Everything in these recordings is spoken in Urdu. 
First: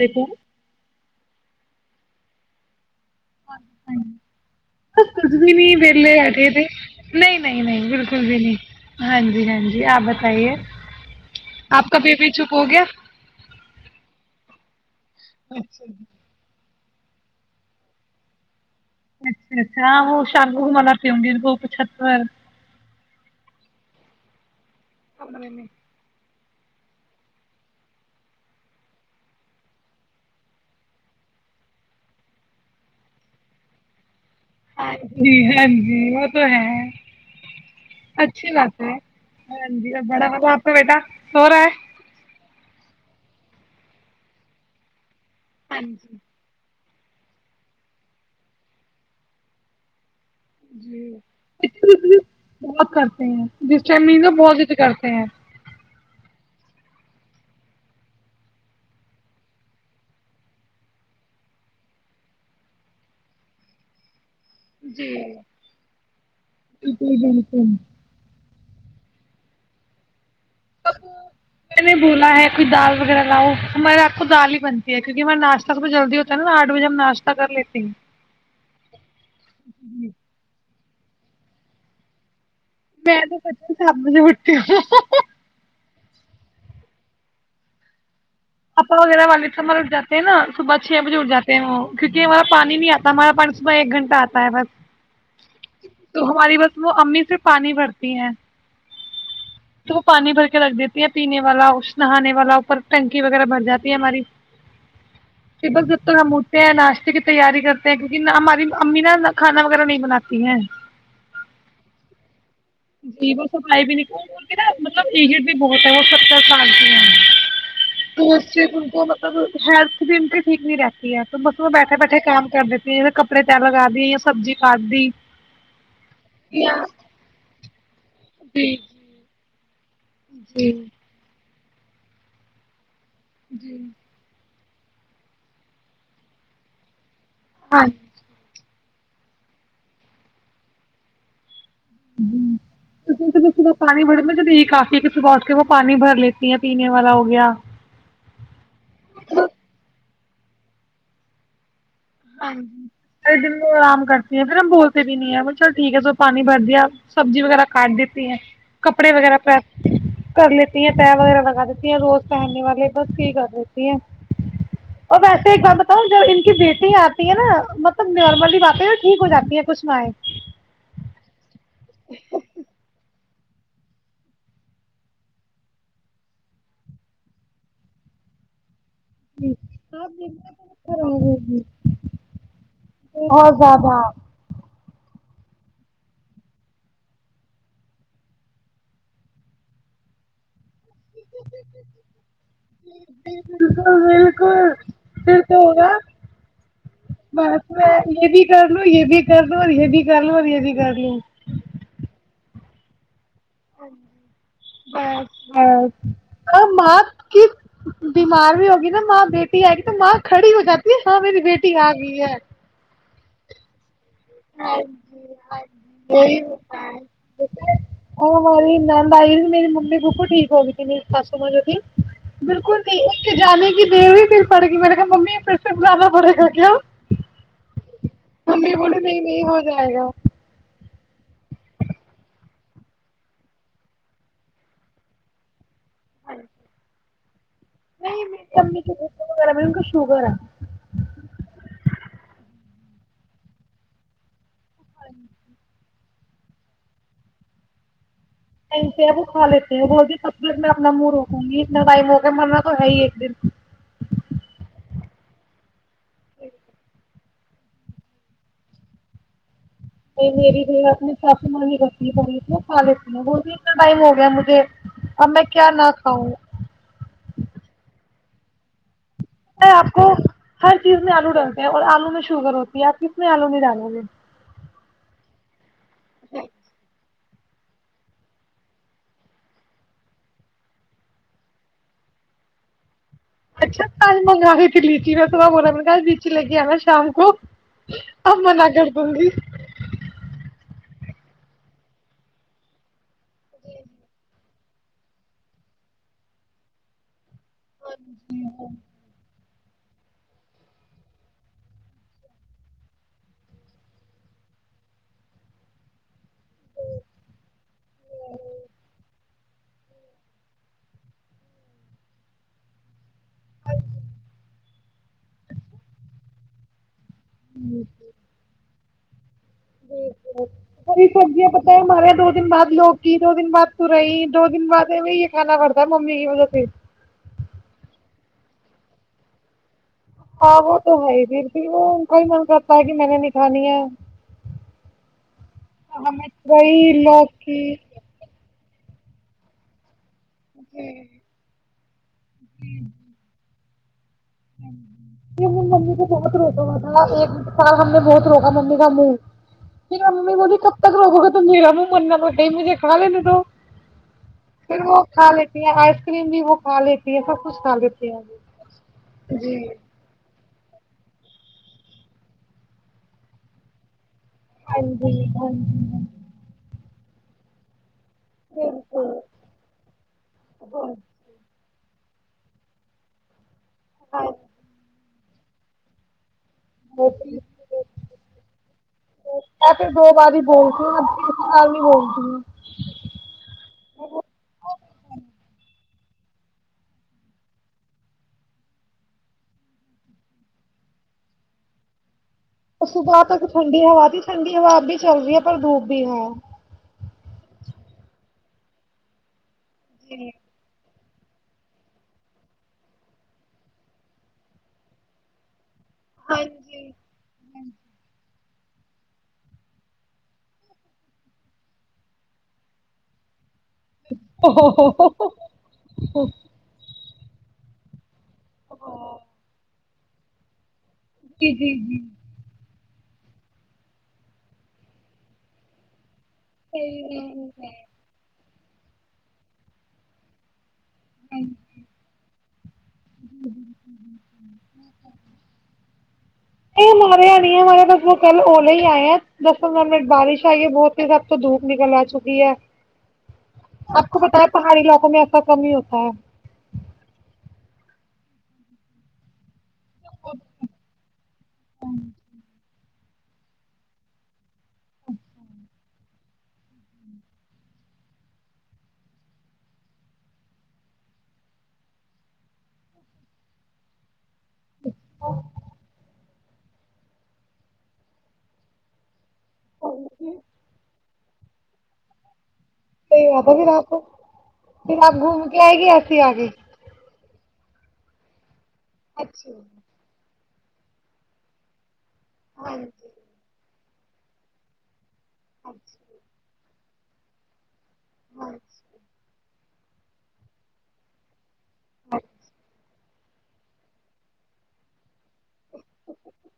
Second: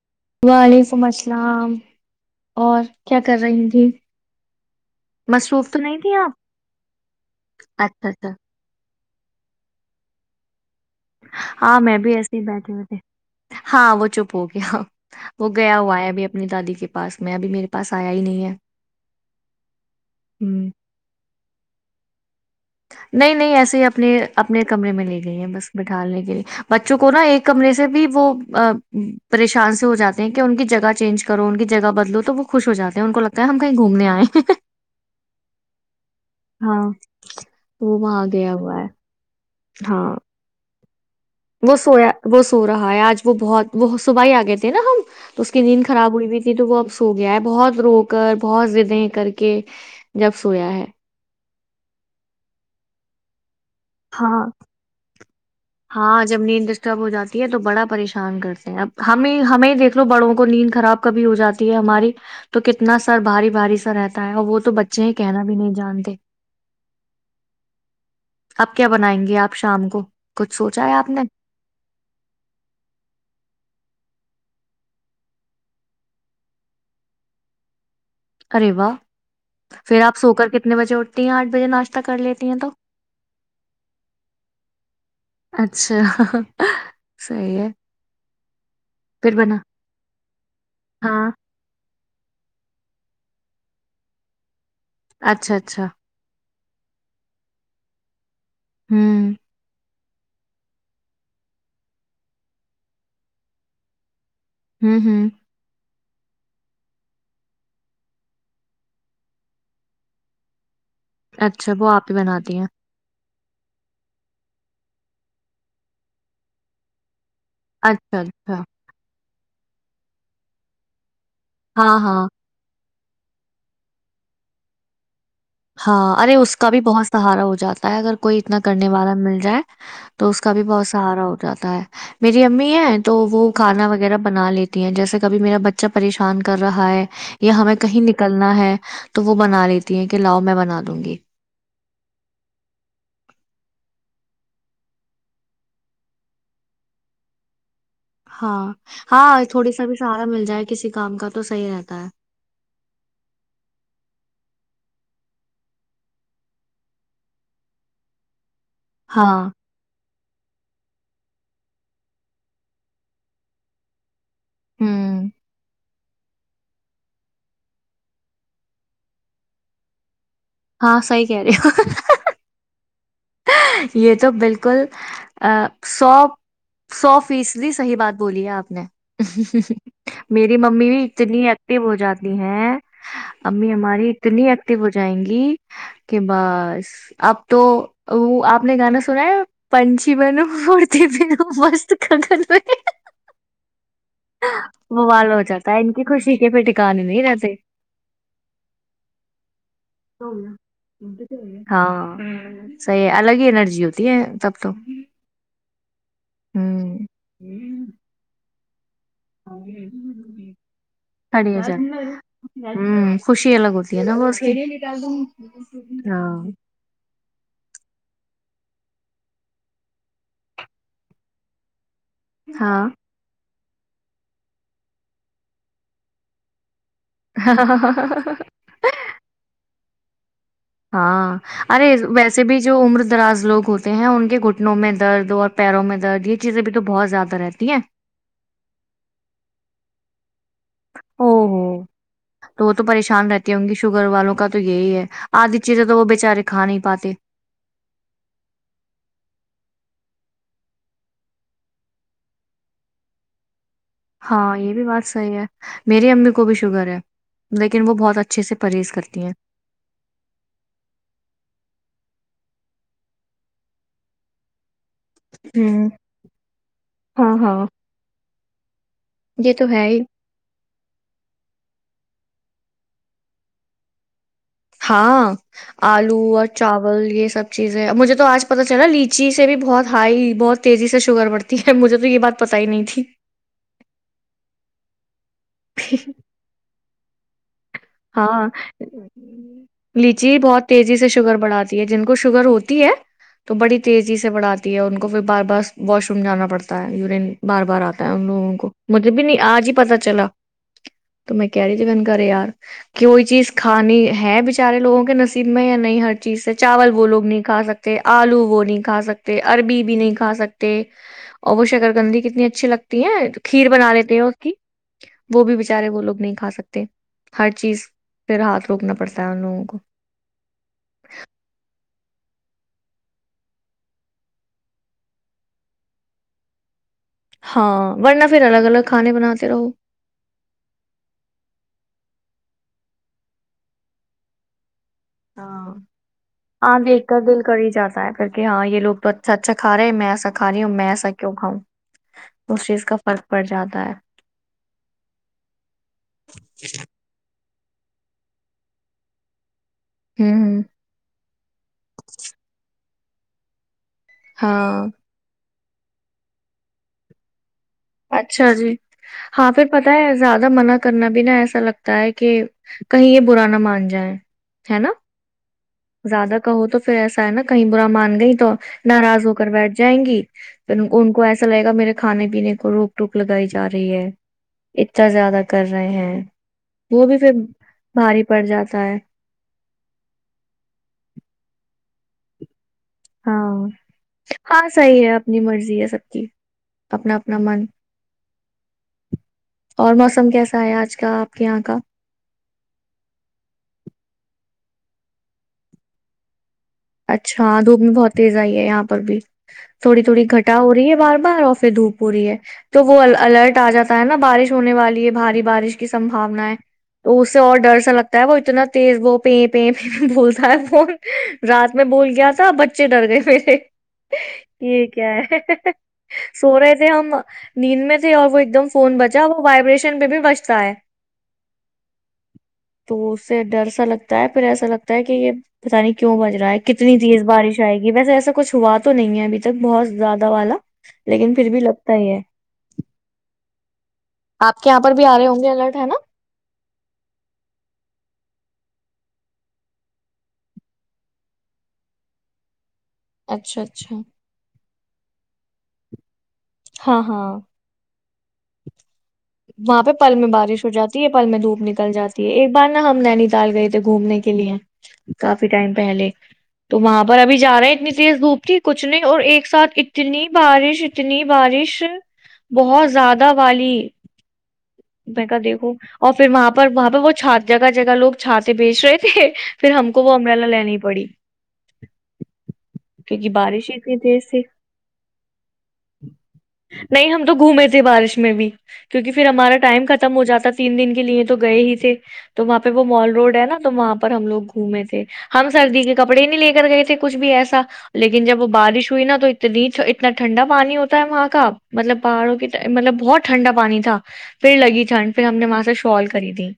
دیکھو وعلیکم السلام اور کیا کر رہی تھی [inaudible] مصروف تو نہیں تھی آپ اچھا اچھا ہاں جی ہاں جی آپ بتائیے ہاں آپ میں کا بھی بیبی ایسے ہی چپ ہو بیٹھے گیا ہوھے ہاں وہ چپ ہوگی [inaudible] وہ گیا اچھا ہوا ہےیا ا بھی اپنی دادی کے پاس میں ابھی میرے پس آیا ہی نہیں ہے اچھا اچھا ہاں وہ شاگ گ ہ ما پن گی گوپ چھتر نہیں نہیں ایسے ہی اپنے اپ اپنے کمرے میں لے گئی ہیں کمرے میں بس بیٹھالنے کے لیے بچوں کو نا ایک کمرے سے بھی وہ پریشان سے ہو جاتے ہیں کہ ان کی جگہ چینج کرو ان کی جگہ بدلو تو وہ خوش ہو جاتے ہیں ان کو لگتا ہے ہم کہیں گھومنے آئے جی ہاں جی تو ہے ہاں وہ وہاں گیا ہوا ہے ہ ہاں بڑا با اپ کا بیٹا سو رہا وہ ہے سویا وہ سو رہا ہے آج وہ بہت وہ صبح ہی آ گئے تھے نا ہم تو اس کی نیند خراب ہوئی ہوئی تھی تو وہ اب ہو گیا ہے بہت رو کر بہت زدیں کر کے جب سویا ہے بہت کرتے ہیں جس ٹائم نینو ہاں بہت ضد کرتے ہیں ہاں جب نیند ڈسٹرب ہو جاتی ہے تو بڑا پریشان کرتے ہیں اب ہمیں ہمیں دیکھ لو بڑوں کو نیند خراب کبھی ہو جاتی ہے ہماری تو کتنا سر بھاری بھاری سر رہتا اور وہ تو بچے جی کہنا بھی نہیں جانتے بالکل بالکل آپ کیا بنائیں گے آپ شام کو کچھ سوچا ہے آپ بو نے میں نے بولا ہے کوئی دال وغیرہ لاؤ ہمارا دال ہی بنتی ہے کیونکہ ہمیں ناشتہ سب جلدی ہوتا ہے نا آٹ بجے ہم ناشت کر لیتے ہیں ارے واہ پھر آپ سو کر کے کتنے بجے اٹھتی ہیں آٹھ بجےاشہ کر لیتی ہیں تو میں تو شام کو پانچ بجے اٹھتی ہوں صی ہے اپپا وغیرا پھر والد بنا سبر اٹھاتے ہیں نا صبح چھے بجے اٹھ ہاں جات ہیں وہ کیونکہ ہمارا پانی نہیں آتا ہمارا پانی صبح ایک گھنٹہ آتا ہے بس اچھا اچھا تو ہماری بس وہ امی سے پانی بھرتی ہیں ہوں تو وہ پانی بھر کے رکھ دیتی ہے پینے والا نہانے والا اوپر ٹنکی وغیرہ بھر جاتی ہے ہماری ہوں ہوں ج تک ہم اٹھتے ہیں ناشتے کی تیاری کرتے ہیں کیونک ہماری امی نا کھانا وغیرہ نہیں بناتی ہیں اچھا وہ آپ ہی بناتی ہیں ج سفائی بھی نک نا مطلب ایٹ بھی بہت ہے وہ ستر سال کی ہے اچھا تو اس اچھا سے ان کو تو ہیلت بھی ان کی ٹھیک نہیں رہتی ہے تو اس میں بیٹھے ہاں بیٹھے ہاں کام کر دیتے پ کپڑے تیر لگا دی یا سبزی کھاد دیی ہاں ارے اس کا بھی بہت سہارا ہو جاتا ت اگر کوئی اتنا جی کرنے والا مل جائے تو اس کا بھی بہت سہارا ہوتا جا ہے میری امی ہیں تو وہ کھانا وغیرہ بنا لیتے ہیں جیسے کبھی میرا بچہ پریشان کر رہا ہے ہمیں کہیں نکلنا ہے تو وہ بنا لیتی ہیں کےلاؤ میں بنا دوں گی ج صح پانی بھر کافی ک صب اٹھ کے وہ پانی بھر لیتی ہیں پینے والا ہو گیا ہاں ہاں تھوڑی سا بھی س مل جائے کسی کام کا تو صح رہتا ہے ہاں ج سے دن آرام کرتی ہیں پھر ہم بولتے بھی نہیں ہے چل ٹھیک ہے س پانی بھر دیا سبزی وغیرہ کاٹ دیتی ہے کپڑے ہاں وغیرہ پراپ کر لیتی ہیں تے وغیرہ لگا دیتی ہیں روز پہننے والے بس یہ کر لیتی ہیں اور ہوں ویسے ایک کم تو جب ان کی بیٹی آتی ہے نا مطلب نارملی باتیں ٹھیک ہو جاتی کچھ مائیں ہاں سی کہہ رہے ہو یہ تو بالکل ا سو سو فیصدی صحیح بات بولی ہے آپ نے میری ممی بھی اتنی ایکٹو ہو جاتی ہیں بہت امی زیادہ ہماری اتنی ایک ہو جائیں گی کہ بس اب تو وہ آپ نے گانا سنا ہے پنچی بن م ک کر بالکل بالکل موالا پھر ہو تو جاتا ہے ہوگا ان کی خوشی کے پہ ٹکانے نہیں رہتے بس میں یہ بھی کر لوں یہ بھی کر لوں اور یہ بھی کر لوں اور یہ بھی کر لوں ہاں س اور ہ ماں کی بیمار بھی ہو جا [inaudible] [inaudible] ماں بیٹی ہے ایک توم ماں کھڑی ہو جاتی ہے ہاں میری ساڑھے بیٹی آ گئی ہے ہزار ہوں خوشی لگی ہاں مولی نند ائی میری ممی پھپی ٹھیک ہو گئی میری ساسو ماں جو تھی بالکل ہاں نہیں اس کے جانے [inaudible] [inaudible] یہ ہو جائے گا ہاں ارے ویسے بھی جو عمر دراز لوگ ہوتے ہیں ان کے گھٹنوں میں درد اور پیروں میں درد یہ چیزیں بھی تو بہت زیادہ ترقی نہیں مری امی وغیرہ میں شگرا او ہو تو وہ تو پریشان رہتی ہ گی شوگر والوں کا تو یہی ہے آدھی چیزیں تو وہ بچارے کھا نہیں پاتے وہ کھا لیتے ہیں بول بھی تبت میں اپنا منہ روکوں گی اتنا ٹائم ہوگیا مرنا تو ہے ہی ایک دن ہاں یہ بھی بات صحی ہے میری امی کو بھی شگر ہے لیکن وہ بہت اچھے سے پرہیز کرتی ہیں نہیں میری بھی اپنی چاسی مانی کرتی کا لیتی ہیں وہ بھی اتنا ٹائم ہو گیا مجھے اب میں کیا ہوں نہ کھاؤں ہاں ہاں یہ تو ہے آپ ہی کو ہر چیز میں آلو ڈلتے ہیں اور آلو میں شگر ہوتی ہے آپ کتنے آلونی ڈالوے ہاں آلو اور چاول یہ سب چیز ہے مجھے تو آج پتتا چلا لیچی سے بھی بہت ہائی بہت تیزی سے شوگر بڑتی ہے مجھے تو یہ بات پتا ہی نہیں تھی اچھا تج منگو کلی ش صبح بولا نے کہ بییچے لگی ہے نا شام کو اب ہاں منع کر دوں گی لیچی بہت تیزی سے سے شوگر بڑھاتی ہے جن کو شوگر ہوتی ہے تو بڑی تیزی سے بڑھا دی ہے ان کو پھر بار بار واش روم جانا پڑتا ہے یورین بار بار آتا ہے ان لوگوں کو مطلب بھی نہیں آج ہی پتا چلا تو میں کہہ رہی دکن گار یار کہ کوئی چیز کھانی ہے بچارے لوگوں کے نصیب میں یا نہیں ہر چیز سے چاول وہ لوگ نہیں کھا سکتے آلو وہ نہیں کھا سکتے عربی بھی نہیں کھا سکتے اور وہ شکرکندی کتنی اچھی لگتی ہے کھیر بنا لیتے ہو اس کی وہ بھی بیچارے وہ لوگ نہیں کھا سکتے ہر چیز پ رہا تھا روکنا پڑتا ہے ان لوگوں کو جال سری سبزیاں پت ہے ہمارے دو دن بعد لوگ کی دو دن بعد تو رہی دو دن بعد یہ کھانا پڑتا ممی کی وجہ سے ہاں ورنہ پھر الگ الگ کھانے بناتے رہو ہاں وہ تو ہے ہی پھر پ وہ ان کا ہی من کرتا ہے کہ میں نے ن کھانی ہے ہاں ہمیں ہاں تورئی دیکھ کر دل کر لوکی ہی جاتا ہے پھر کہ ہاں یہ لو تو اچھا اچھا کا رہے ہیں میں س کا رہی ہوں میں سا کیوں کاؤں اس چیز کا فرق پڑ جاتا ہوتا ہے یہ م ممی تو بہت روز ہوا تھا سال ہم نے بہت روکا ممی کا منہ مری ممی ہوں بولی ہوں کب تک روے تو میرا مننا پڑ گے مجھے کال ن تو پھر ہاں وہ کھا لیتے آئس کریم بھی وہ کھا لیتی ہے سب کچھ کر دی تھ ہےی اچھا جی ہاں پھر پتا ہے زیادہ زدہ منع کرنا بھی نا ایسا لگتا ہے کہ کہیں یہ برا نہ مان جائے ہے نا زیادہ کہو تو پھر ایسا ہےا کہیں برا مان نہیں تو ناراض ہو کر بیٹھ جائیں گی پ ان کو ایسا لگے گا میرے کھانے پینے روک روک لگائی ج جا رہی ہے اچا زیادہ کر رہے ہیں وہ بھی پھر بھاری پڑ جاتا ہے میں پھر دو بار بولتی کسی نہیں بول اور ہاں ہاں صحیح ہے اپنی مرضی ہے سب کی اپنا اپنا من اور موسم کیسا ہے آج کا آپ کے یہاں کا اور صبح تک ٹنڈی ہوا تھی ٹھڈی ہا بھی چل رہی ہے پر دوپ بھی ہے اچھا دھوپ میں بہت تیز آئی ہے یہاں پر بھی تھوڑی تھوڑی گھٹا ہو رہی ہے بار بار آفے دھوپ ہو رہی ہے تو وہ الرٹ آ جاتا ہے نا بارش ہونے والی ہے بھاری بارش کی سمباونا ہے تو اس سے اور ڈر سا لگتا ہے وہ اتنا تیز وہ پ پ پ بھولتا ہے فون رات میں بول گیا تھا بچے ڈر گئے میرے یہ کیا ہے ہے سوورے سے ہم ہم نینم [inaudible] اور وہ ایک دم فون بچا وہ وائبریشن میں بھی بچتا ہے جی جی جی تو اس سے ڈر سا لگتا ہے پھر ایسا لگتا ہے کہ یہ پتا نہیں وں بج رہا ہے کتنی تیز بارش آئے گی وس ایسا کچھ ہوا تو نہیں ہے ابھی تک بہت زیادہ والا لیکن پھر بھی لگتا ہی ہے آپ کے یہاں پر بھی آ رہے ہوں گے الرٹ ہے نا یہ ماریا نہیں ہے مارا دسو کل اور ہی آئے ہیں دس پندرہ منٹ بارش آئی ہے بہت ہی سب تو دھوپ نکل آ چکی ہے اچھا اچھا پڑ لوقوں میں ایسا کمی ہی ہوتا ہے ہاں ہاں وہاں پہ پل میں بارش ہو جاتی ہے پل میں دھوپ نکل جاتی ہے ایک بار نا ہم نینی تال گئے تھے گھومنے کے لیے کافی ٹائم پہل تو وہاں پر ابھی جا رہے ہیں اتنی تیز دھوپ تھی کچھ نہیں اور ایک ساتھ اتنی بارش اتنی بارش بہت زیادہ قدوالی میں کہا دیکھوں اور پھر وہاں پر وہاں پہ وہ چھ جگہ جگہ لوگ چھات بیچ رہے تھے پھر ہم کو وہ امرالا لین پڑی [inaudible] صحیح کیونکہ بات ہے پھر بارش ہی آپ اتنی کو تیز تھی پھر آپ گھوم کے آئے گی ایسے ہی آگے نہیں ہم تو گھومے تھے بارش میں بھی کیونکہ پھر ہمارا ختم ہو جاتا تین دن کے لیے تو گئے ہی تھے تو وہاں پہ وہ مال روڈ ہے نا تو وہاں پہ ہم لوگ گھومے تھے ہم سردی کے کپڑے ہی نہیں لے کر گئے تھے کچھ بھی ایسا لیکن جب بارش ہوئی نا تو تو نیچ اتنا ٹھنڈا پانی ہوتا ہے وہاں کا مطلب باڑوں کی مطلب بہت ٹھنڈا پانی تھا پھر لگی ٹھنڈ پھر ہم نے وہاں سے شال خریدی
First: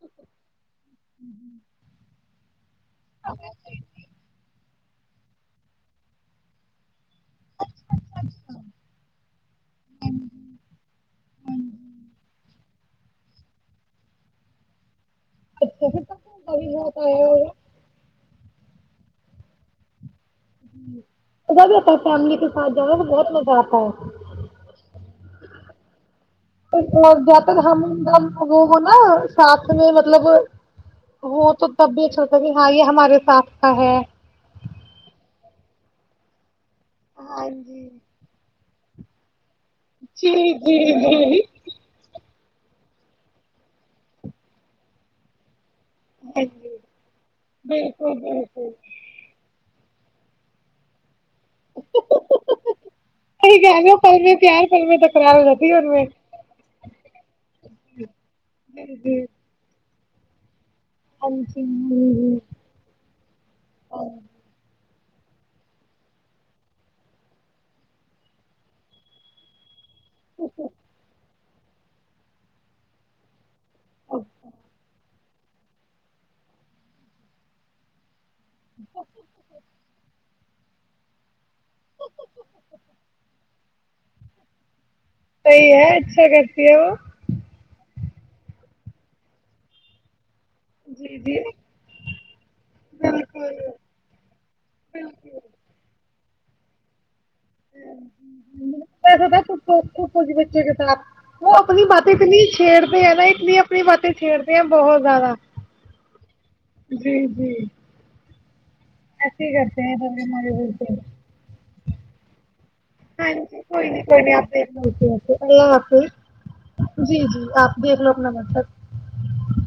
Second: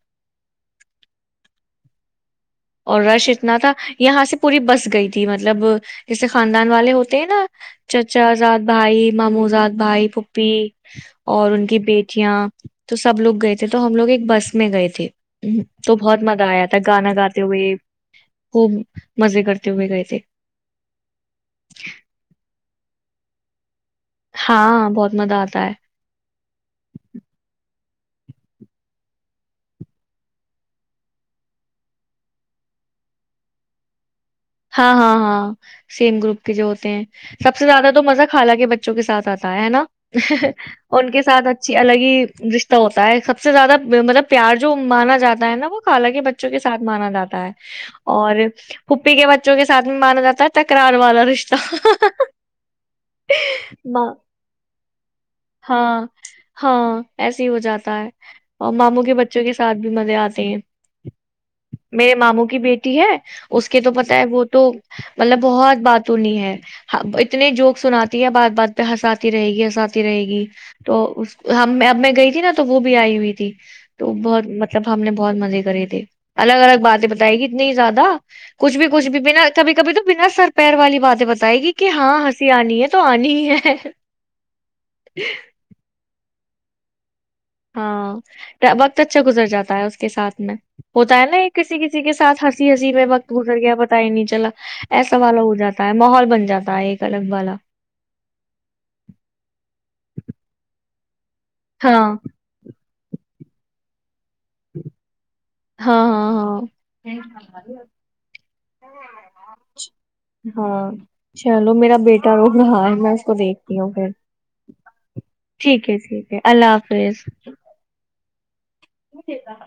اور رش اتنا تھا یہاں سے پوری بس گئی تھی مطلب جسے خاندان والے ہوتے نا چچا زاد بھائی ماموںزاد بھائی پھپھی اور ان کی بیٹیاں تو سب لوگ گئے تھے تو ہم لوگ ایک بس میں گئے تھے تو بہت مزہ آیا تھا گانا گاتا خوب مزے کرتے ہوئے گئے تھ اا بھی اپ فمے تو ہاں جانا میں بہت مزہ آتا ہے سار جہ تک ہم ایک دم وہ ہو نا ساتھ میں مطلب ہو تو تب بھی اچھا ہوتا کہ ہاں یہ ہمارے ساتھ کا ہے ہاں ہاں ہاں سیم گروپ جو ہوتے ہیں سب سے زیادہ تو مزہ کالا کے بچے چ کےاتھ آتے ہے نا ان کے ساتھ اچھی الگ ہی رشتہ ہوتا ہے سب سے زیادہ مطلب پیار جو مانا جاتا ہے نا وہ الالگ کے بچوں کے ساتھ مانا جاتا ہے اور وں کے سھ میں مانا جا ہے تکرار والا رشہ ا کہہ رہ ہو ماں پروے تیار کروے تک ہاں ہاں ایسے ہی ہو جاتا ہے اور ماموں کے بچوں کے ساتھ بھی مزے آتے ہیں میرے ماموں کی بیٹی ہے اس کے تو پت ہے وہ تو مطلب بہت باتنی ہے اتنے جوک سناتی ہے بات بات پہ ہنساتی رہے گی ہنساتی رہے گی تو اس ہم اب میں گئی تھی نا تو وہ بھی آئی ہوئی تھی تو بہت مطلب ہم نے بہت مزے کرے تھے الگ الگ باتیں بتائی گی اتنی زیادہ کچھ بھی کچھ بھی بنا کبھی کبھی تو بنا سر پیر والی باتیں بتائے گی کہ ہاں ہنسی آنی ہے تو آنی ہے صحیح ہے اچھا کر کیا ہو ہاں وقت اچھا گزر جاتا ہے اس کے ساتھ میں ہوتا ہے نا یہ کسی کسی کے ساتھ ہنسی ہنسی میں وقت گزر گیا پتا ہی نہیں چلا ایسا والا ہو جاتا ہے ماحول بنات جاتا ہے الگ والا بچوں کے ساتھ وہ اپنی ہاں باتت نہیں چڑ نا ایک نہیںنی اپنی ماتے چھیرتے ہیں بہت زیادہ ہاں ہاں ہاں جی جی ایسے ہی کرتے ہیں ہاں ہمے چلو میرا بیٹا رو رہا ہے میں اس ہاں کو جی دیکھتی کوئی ہوں نہیں پھر کوئی نہیں آپ دیکھ لو آئی آپ ٹھیک ہے ٹھیک ہے اللہ جی جی آپ دیکھ لو بر [inaudible] وہ چتا ہ